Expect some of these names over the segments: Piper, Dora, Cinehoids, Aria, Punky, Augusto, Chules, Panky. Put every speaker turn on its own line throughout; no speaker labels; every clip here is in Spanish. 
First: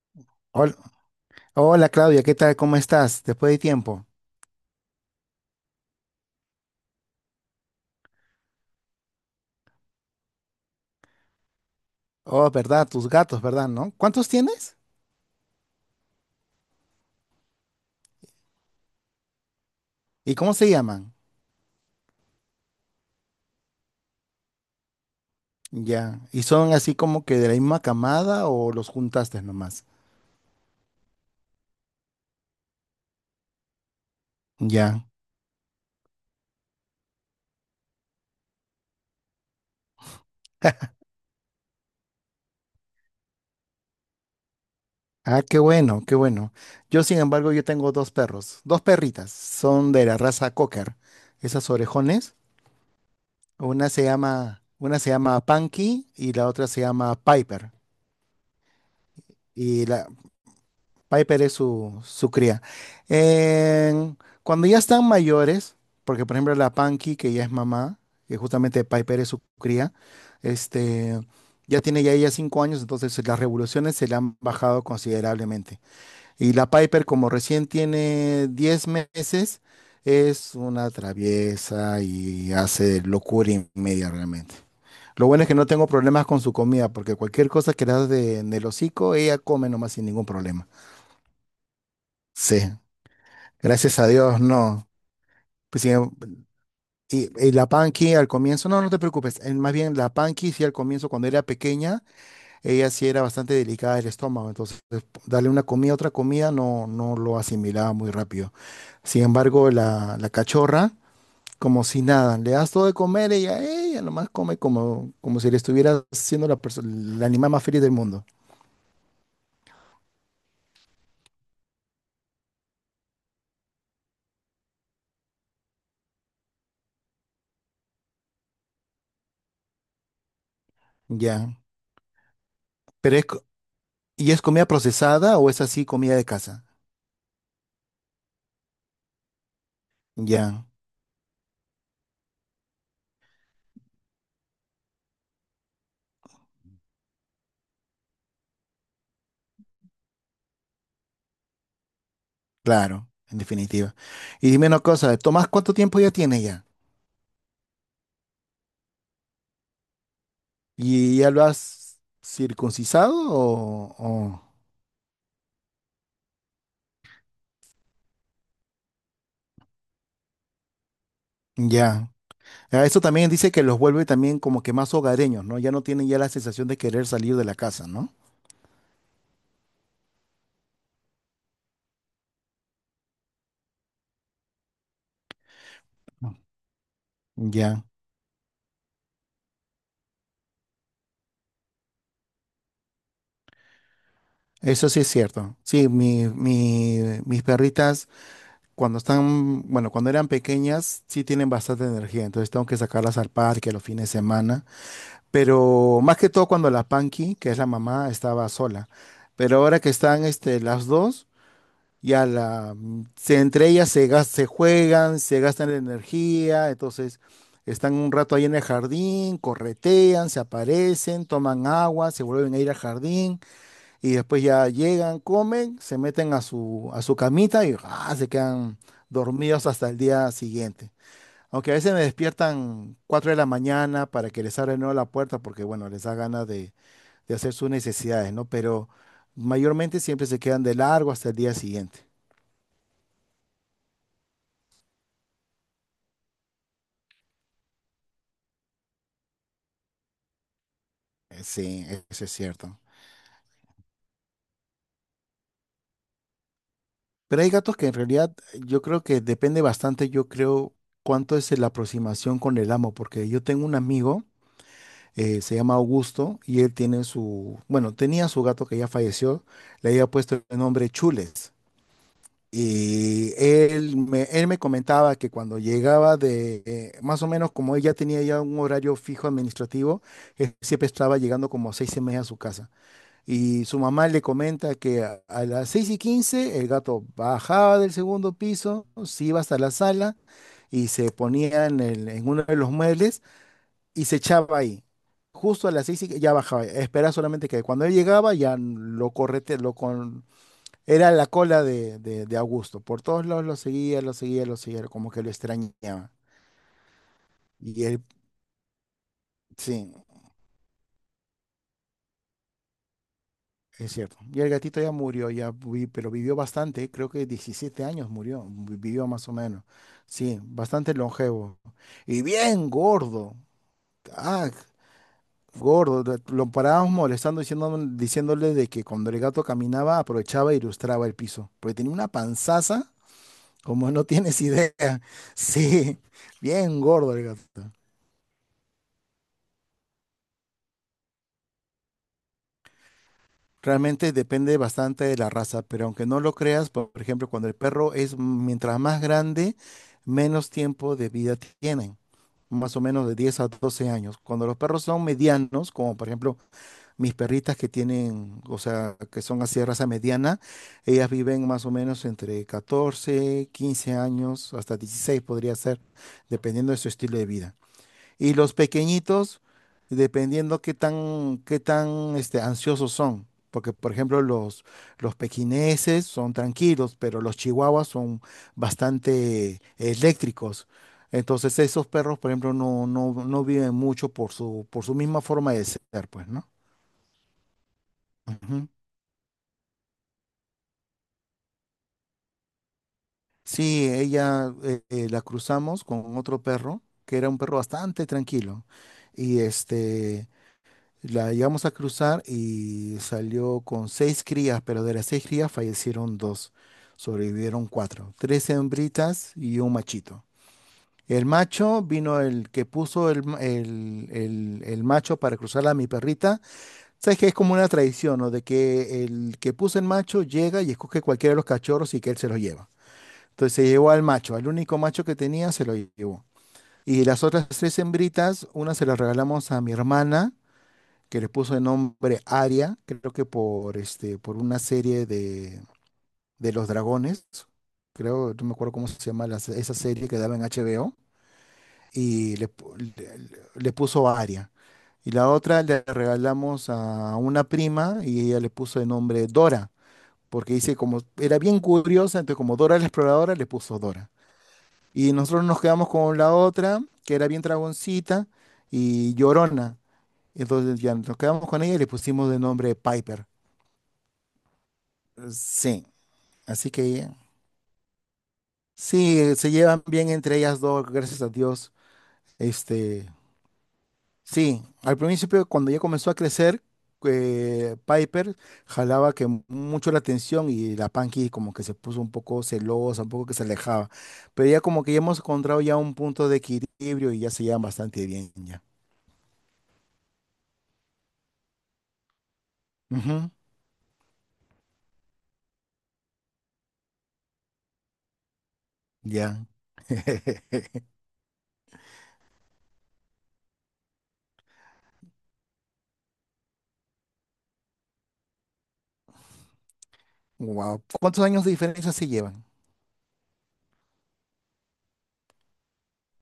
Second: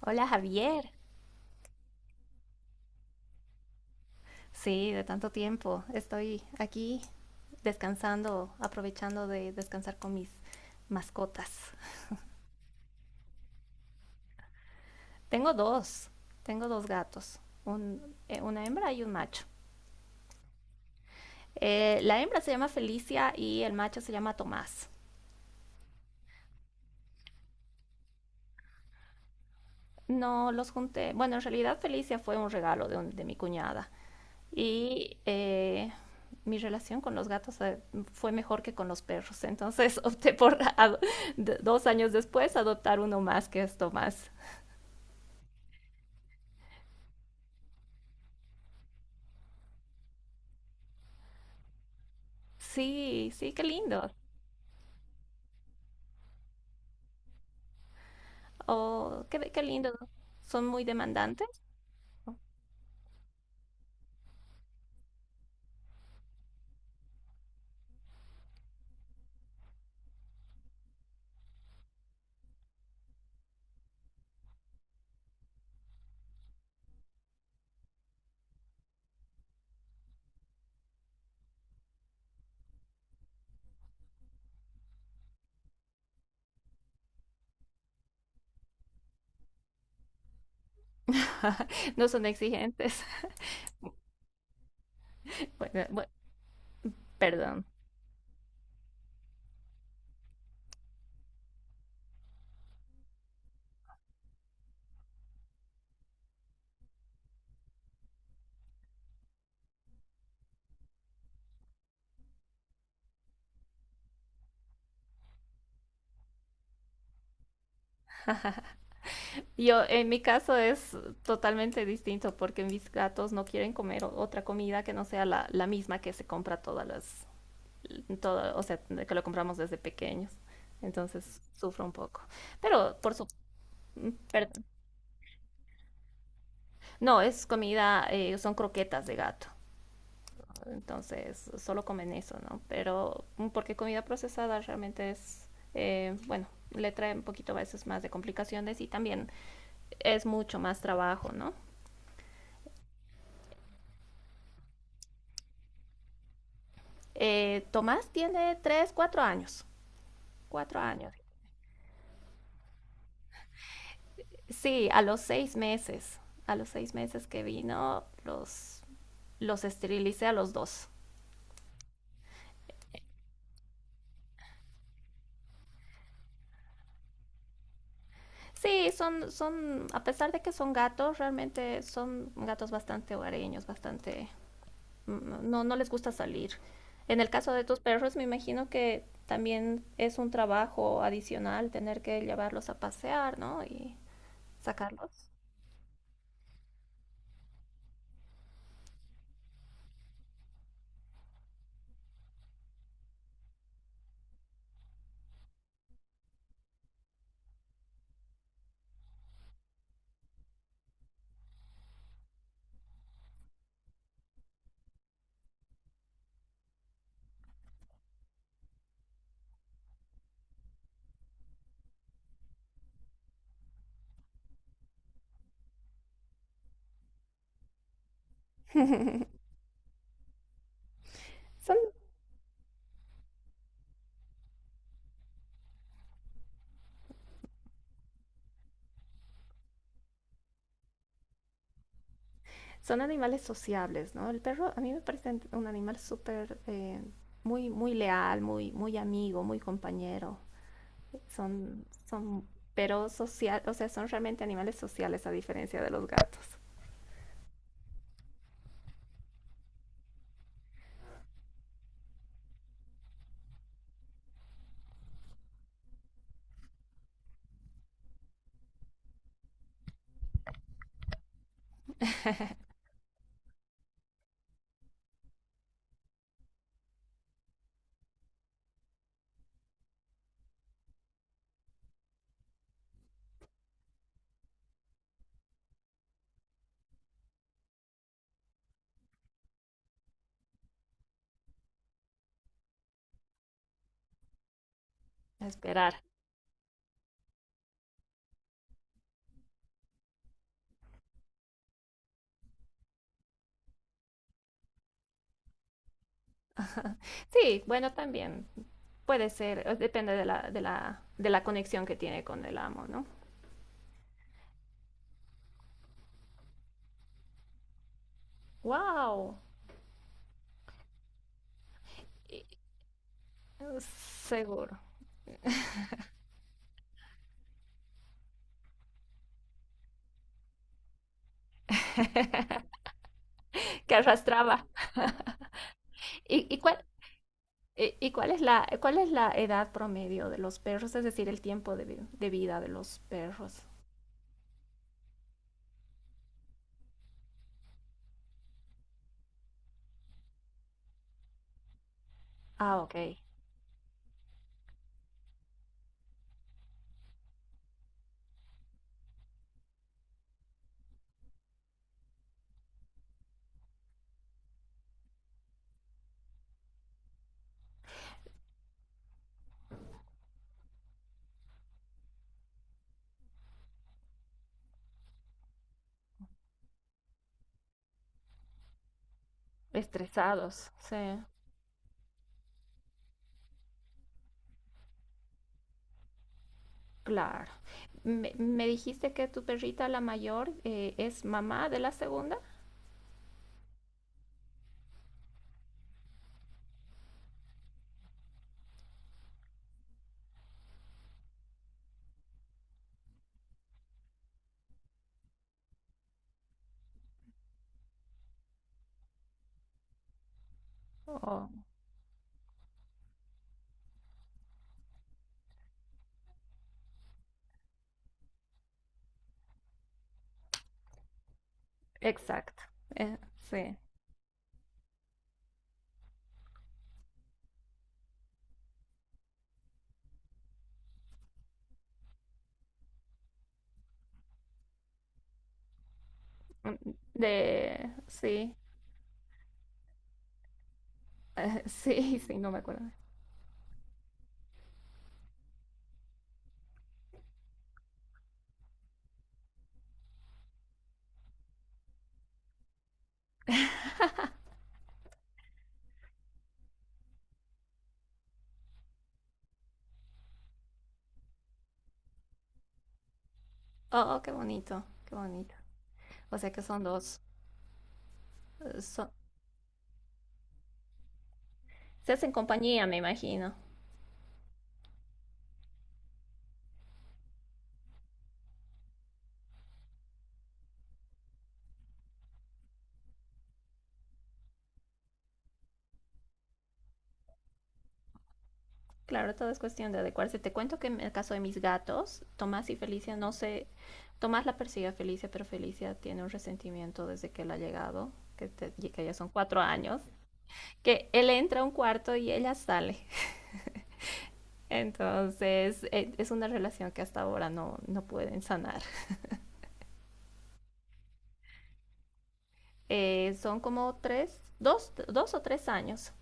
Hola
Hol-
Javier.
Hola, Claudia, ¿qué tal? ¿Cómo estás? Después de tiempo.
Sí, de tanto tiempo. Estoy aquí descansando, aprovechando de descansar con mis mascotas.
Oh, ¿verdad? Tus gatos, ¿verdad? ¿No? ¿Cuántos tienes?
Tengo dos, tengo dos gatos, una hembra y un macho.
¿Y cómo se llaman?
La hembra se llama Felicia y el macho se llama Tomás.
Ya. ¿Y son así como que de la misma camada o los juntaste nomás?
No los junté. Bueno, en realidad Felicia fue un regalo de mi cuñada
Ya.
y mi relación con los gatos fue mejor que con los perros. Entonces opté por, 2 años después, adoptar uno más que esto más.
Ah, qué bueno, qué bueno. Yo, sin embargo, yo tengo dos perros, dos perritas. Son de la raza Cocker, esas orejones.
Sí, sí, qué
Una se
lindo.
llama, una se llama Punky y la otra se llama Piper.
Oh, qué
Y
lindo.
la,
Son muy
Piper
demandantes.
es su cría. En- Cuando ya están mayores, porque por ejemplo la Panky, que ya es mamá, que justamente Piper es su cría, este, ya tiene ya ella 5 años, entonces las revoluciones se le han bajado considerablemente. Y la Piper, como recién tiene 10 meses, es una traviesa y hace locura y media realmente. Lo bueno es que no tengo problemas con su comida, porque cualquier cosa que le das de, en el hocico, ella come nomás sin ningún problema.
No son
Sí,
exigentes.
gracias a Dios, no.
Bueno,
Pues
eh,
sí,
bueno,
y
perdón.
la Panky al comienzo, no, no te preocupes. Más bien, la Panky sí al comienzo, cuando era pequeña, ella sí era bastante delicada del estómago. Entonces, darle una comida, otra comida, no, no lo asimilaba muy rápido. Sin embargo, la cachorra, como si nada, le das todo de comer, ella nomás come como si le estuviera siendo el animal más feliz del mundo.
Yo, en mi caso es totalmente distinto porque mis gatos no quieren comer otra comida que no sea la misma que se compra todo, o sea, de que lo compramos desde pequeños. Entonces
Ya.
sufro un poco. Pero por
Pero es,
su...
co- ¿Y es
Perdón.
comida procesada o es así comida de casa?
No, es comida, son croquetas de gato.
Ya.
Entonces solo comen eso, ¿no? Pero porque comida procesada realmente es, bueno, le trae un poquito a veces más de complicaciones y también es mucho más trabajo, ¿no?
Claro, en definitiva. Y dime una cosa, Tomás, ¿cuánto tiempo ya tiene ya?
Tomás tiene 3, 4 años.
¿Y ya lo has circuncisado?
Sí, a los 6 meses. A los 6 meses que vino, los esterilicé a los dos.
¿Ya? Ah, eso también dice que los vuelve también como que más hogareños, ¿no? Ya no tienen ya la sensación de querer salir de la casa, ¿no?
Sí, son, a pesar de que son gatos, realmente son gatos bastante hogareños, bastante, no, no les gusta
No.
salir. En el caso de tus
Ya,
perros, me imagino que también es un trabajo adicional tener que llevarlos a pasear, ¿no? Y
eso sí es
sacarlos.
cierto. Sí, mis perritas cuando están, bueno, cuando eran pequeñas sí tienen bastante energía, entonces tengo que sacarlas al parque los fines de semana. Pero más que todo cuando la Panky, que es la mamá, estaba sola. Pero ahora que están las dos, ya la, entre ellas se juegan, se gastan la energía, entonces están un rato ahí en el jardín, corretean, se aparecen, toman agua, se vuelven a ir al jardín y después ya llegan, comen, se meten a su camita y se quedan dormidos hasta el día siguiente. Aunque a
Son,
veces me despiertan 4 de la mañana para que les abra de nuevo la puerta porque, bueno, les da ganas de hacer sus necesidades, ¿no? Pero mayormente siempre se quedan de largo hasta el día siguiente.
son animales sociables, ¿no? El perro a mí me parece un animal súper, muy, muy leal, muy, muy amigo, muy compañero. Son,
Sí, eso es
son,
cierto.
pero social, o sea, son realmente animales sociales a diferencia de los gatos.
Pero hay gatos que en realidad yo creo que depende bastante, yo creo, cuánto es la aproximación con el amo, porque yo tengo un amigo, se llama Augusto, y él tiene su, bueno, tenía su gato que ya falleció, le había puesto el nombre Chules. Y él me comentaba que cuando llegaba de, más o menos como ella tenía ya un horario fijo administrativo, él siempre estaba llegando como a 6:30 a su casa. Y su mamá le comenta que a las 6:15 el gato bajaba del segundo piso, se iba hasta la sala y se ponía en, en uno de los muebles y se echaba ahí.
A
Justo a las
esperar.
seis y ya bajaba. Espera solamente que cuando él llegaba ya lo correte, lo, era la cola de Augusto. Por todos lados lo seguía, lo seguía, lo seguía, como que lo extrañaba.
Sí,
Y
bueno,
él,
también puede ser,
sí,
depende de la conexión que tiene con el amo, ¿no?
es cierto. Y el gatito ya murió, ya pero vivió bastante, creo que 17 años murió, vivió más o
¡Wow!
menos. Sí, bastante longevo. Y bien gordo. Ah,
Seguro.
gordo. Lo parábamos molestando, diciéndole de que cuando el gato caminaba, aprovechaba e ilustraba el piso. Porque tenía una panzaza, como
Que
no tienes
arrastraba.
idea. Sí,
¿Y
bien gordo el gato.
cuál es la edad promedio de los perros? Es decir, el tiempo de vida de los perros.
Realmente depende bastante de la raza, pero aunque no lo creas, por ejemplo, cuando el perro es mientras más grande, menos tiempo de vida tienen, más
Ah,
o menos de
ok.
10 a 12 años. Cuando los perros son medianos, como por ejemplo mis perritas que tienen, o sea, que son así de raza mediana, ellas viven más o menos entre 14 15 años, hasta 16 podría ser, dependiendo de su estilo de vida. Y los pequeñitos, dependiendo qué tan, qué tan ansiosos son. Porque, por ejemplo, los pequineses son tranquilos, pero los chihuahuas son bastante eléctricos.
Estresados, sí.
Entonces, esos perros, por ejemplo, no, no, no viven mucho por su misma forma de ser, pues, ¿no?
Claro. Me
Ujú.
dijiste que tu perrita, la mayor, es mamá de la segunda.
Sí, ella la cruzamos con otro perro, que era un perro bastante tranquilo. Y la llegamos a cruzar y salió con seis crías, pero de las seis crías fallecieron dos, sobrevivieron cuatro, tres hembritas y un machito. El
Oh,
macho vino el que puso el, el macho para cruzarla a mi perrita. Sabes que es como una tradición, ¿no? De que el que puso el macho llega y escoge cualquiera de los cachorros y que él se los
exacto.
lleva. Entonces se
Sí.
llevó al macho, al único macho que tenía se lo llevó. Y las otras tres hembritas, una se la regalamos a mi hermana que le puso de nombre Aria, creo que por, por una serie de los
Mm,
dragones, creo, no me
Sí.
acuerdo cómo se llama esa serie que daba en HBO,
Sí, sí,
y le,
no me acuerdo.
le puso Aria. Y la otra le regalamos a una prima y ella le puso de nombre Dora, porque dice como era bien curiosa, entonces como Dora la exploradora le puso Dora. Y nosotros nos quedamos con la otra, que era bien dragoncita y llorona. Entonces ya nos quedamos con ella y le pusimos de nombre Piper.
Oh, qué bonito, qué bonito.
Sí,
O sea que
así
son
que
dos, eh, son-
sí, se llevan bien entre ellas dos, gracias a Dios.
se hacen compañía, me
Este,
imagino.
sí, al principio cuando ya comenzó a crecer, Piper jalaba mucho la atención y la Panky como que se puso un poco celosa, un poco que se alejaba. Pero ya como que ya hemos encontrado ya un punto de equilibrio y ya se llevan bastante bien ya.
Claro, todo es cuestión de adecuarse. Te cuento que en el caso de mis gatos, Tomás y Felicia,
Ujú,
no sé, Tomás la persigue a Felicia, pero Felicia tiene un resentimiento desde que él ha llegado, que ya son
ya.
4 años. Que él entra a un cuarto y ella sale. Entonces es una relación que hasta ahora no pueden sanar.
Wow. ¿Cuántos años de diferencia se llevan?
Son como 3, 2, 2 o 3 años.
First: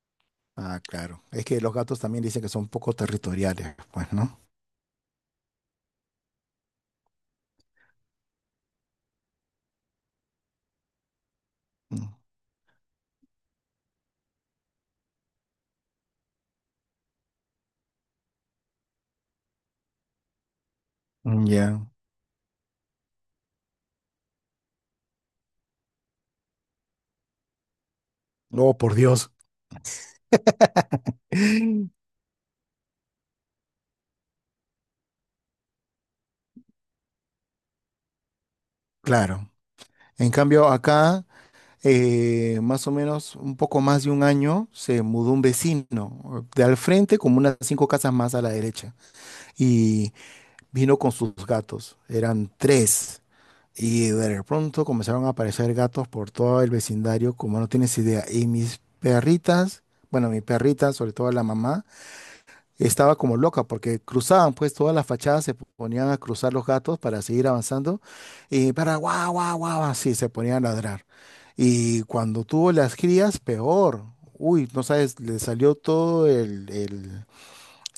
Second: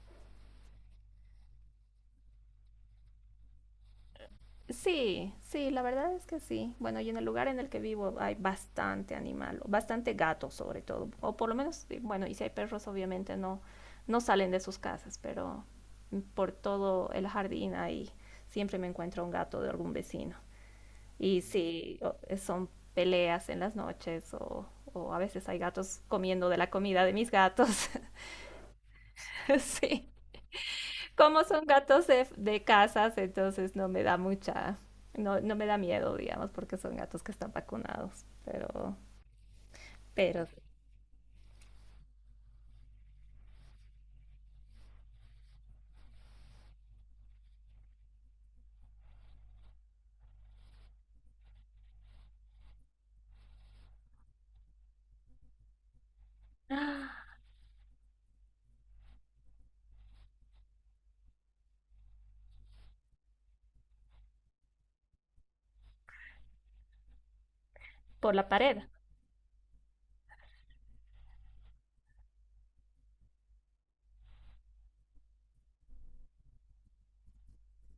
Ah, claro. Es que los gatos también dicen que son un poco territoriales, pues, ¿no?
Sí, sí, la verdad es que sí. Bueno, y en el lugar en el que vivo hay bastante animal, bastante gato sobre todo, o por lo menos, sí,
Mm.
bueno, y si hay perros obviamente no salen de sus casas, pero por todo el jardín ahí siempre me encuentro un gato de algún vecino. Y
Mm, ya.
si son peleas en las noches, o a veces hay gatos comiendo de la comida de mis gatos.
Oh, por Dios.
Sí, como son gatos de casas, entonces no me da mucha, no me da miedo, digamos, porque son gatos que están vacunados. Pero,
Claro. En
pero sí.
cambio, acá, más o menos un poco más de un año, se mudó un vecino de al frente, como unas cinco casas más a la derecha. Y vino con sus gatos. Eran tres. Y de pronto comenzaron a aparecer gatos por todo el vecindario,
¡Ah!
como no tienes idea. Y mis perritas, bueno, mi perrita, sobre todo la mamá, estaba como loca porque cruzaban pues todas las fachadas, se ponían a cruzar los gatos para seguir avanzando
Por la
y
pared,
para guau, guau, guau, así se ponían a ladrar. Y cuando tuvo las crías, peor. Uy, no sabes, le salió todo el, el,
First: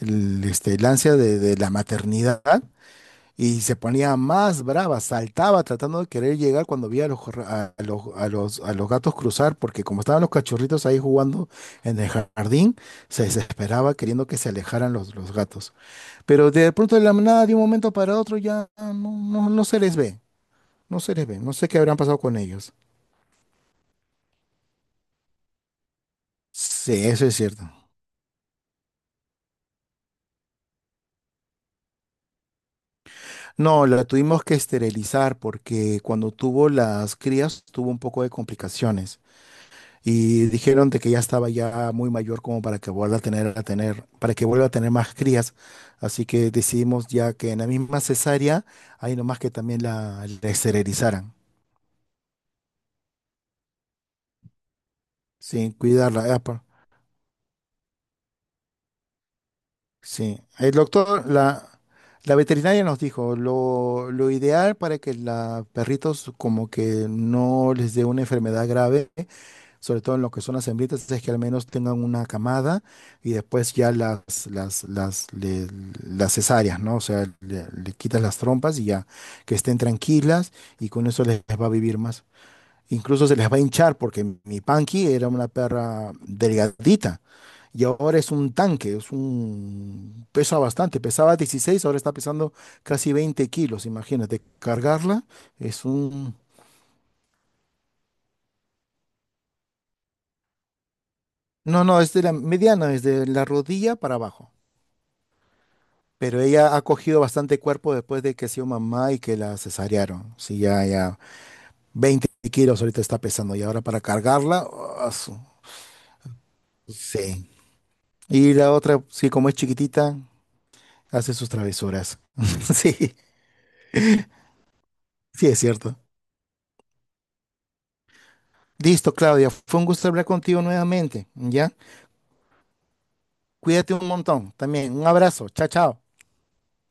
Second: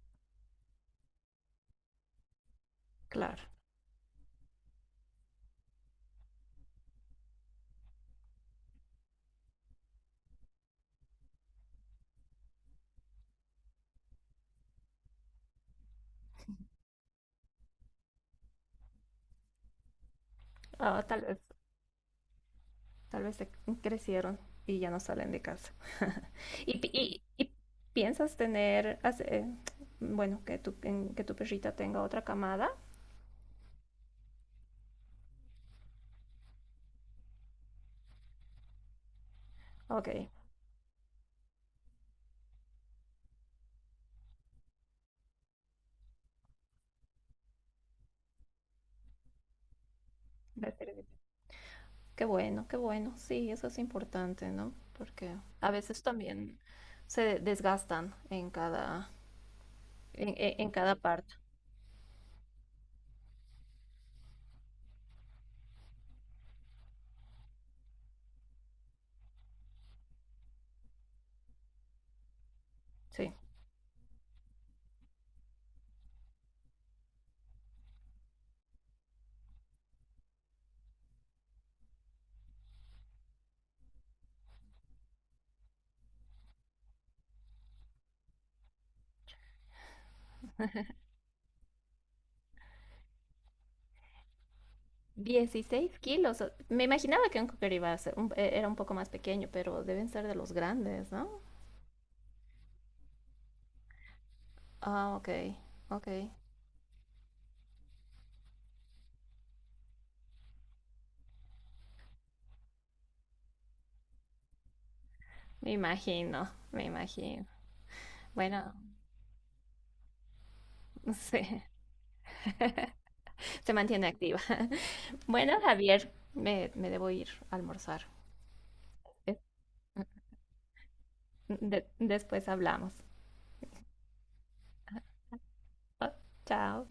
el, este, el ansia de la maternidad
claro.
y se ponía más brava, saltaba tratando de querer llegar cuando veía a los, a los gatos cruzar, porque como estaban los cachorritos ahí jugando en el jardín, se desesperaba queriendo que se alejaran los gatos. Pero de pronto de la nada, de un momento para otro, ya no, no, no se les ve. No
Ah,
se
tal
les ve.
vez,
No sé qué habrán pasado con ellos.
tal vez se crecieron y ya no salen de casa. ¿Y, pi-
Sí,
y-
eso es
y
cierto.
piensas tener, bueno, que tu, que tu perrita tenga otra camada?
No, la tuvimos que esterilizar porque cuando tuvo las crías tuvo un poco de complicaciones
Ok,
y dijeron de que ya estaba ya muy mayor como para que vuelva a tener, para que vuelva a tener más crías. Así que decidimos ya que en la misma cesárea, ahí nomás que también la
perfecto.
esterilizaran,
Qué bueno, qué bueno. Sí, eso es importante, ¿no? Porque a
sin
veces
cuidarla.
también se desgastan en cada,
Sí,
en
el
cada
doctor,
parte.
la veterinaria nos dijo, lo ideal para que los perritos como que no les dé una enfermedad grave, sobre todo en lo que son las hembritas, es que al menos tengan una camada y
Sí.
después ya las, las, le- las cesáreas, ¿no? O sea, le quitas las trompas y ya que estén tranquilas y con eso les va a vivir más. Incluso se les va a hinchar porque mi Panky era una perra delgadita y ahora es un tanque, es un... pesa bastante, pesaba 16, ahora está pesando casi 20 kilos, imagínate, cargarla es
Dieciséis
un...
kilos. Me imaginaba que un cocker iba a ser era un poco más pequeño, pero deben ser de los grandes, ¿no?
No, no, es de la mediana, desde la rodilla para abajo,
Ah, ok, ok.
pero ella ha cogido bastante cuerpo después de que ha sido mamá y que la cesarearon, sí, ya, ya, 20 kilos ahorita está pesando y ahora para cargarla, ah,
Me imagino, me imagino.
sí. Y la
Bueno,
otra, sí, como es chiquitita, hace sus
sí,
travesuras, sí,
se mantiene activa.
sí
Bueno,
es cierto.
Javier, me debo ir a almorzar.
Listo,
Es-
Claudia. Fue un gusto hablar contigo nuevamente, ¿ya?
después hablamos.
Cuídate un montón también. Un abrazo. Chao, chao.
Oh, chao.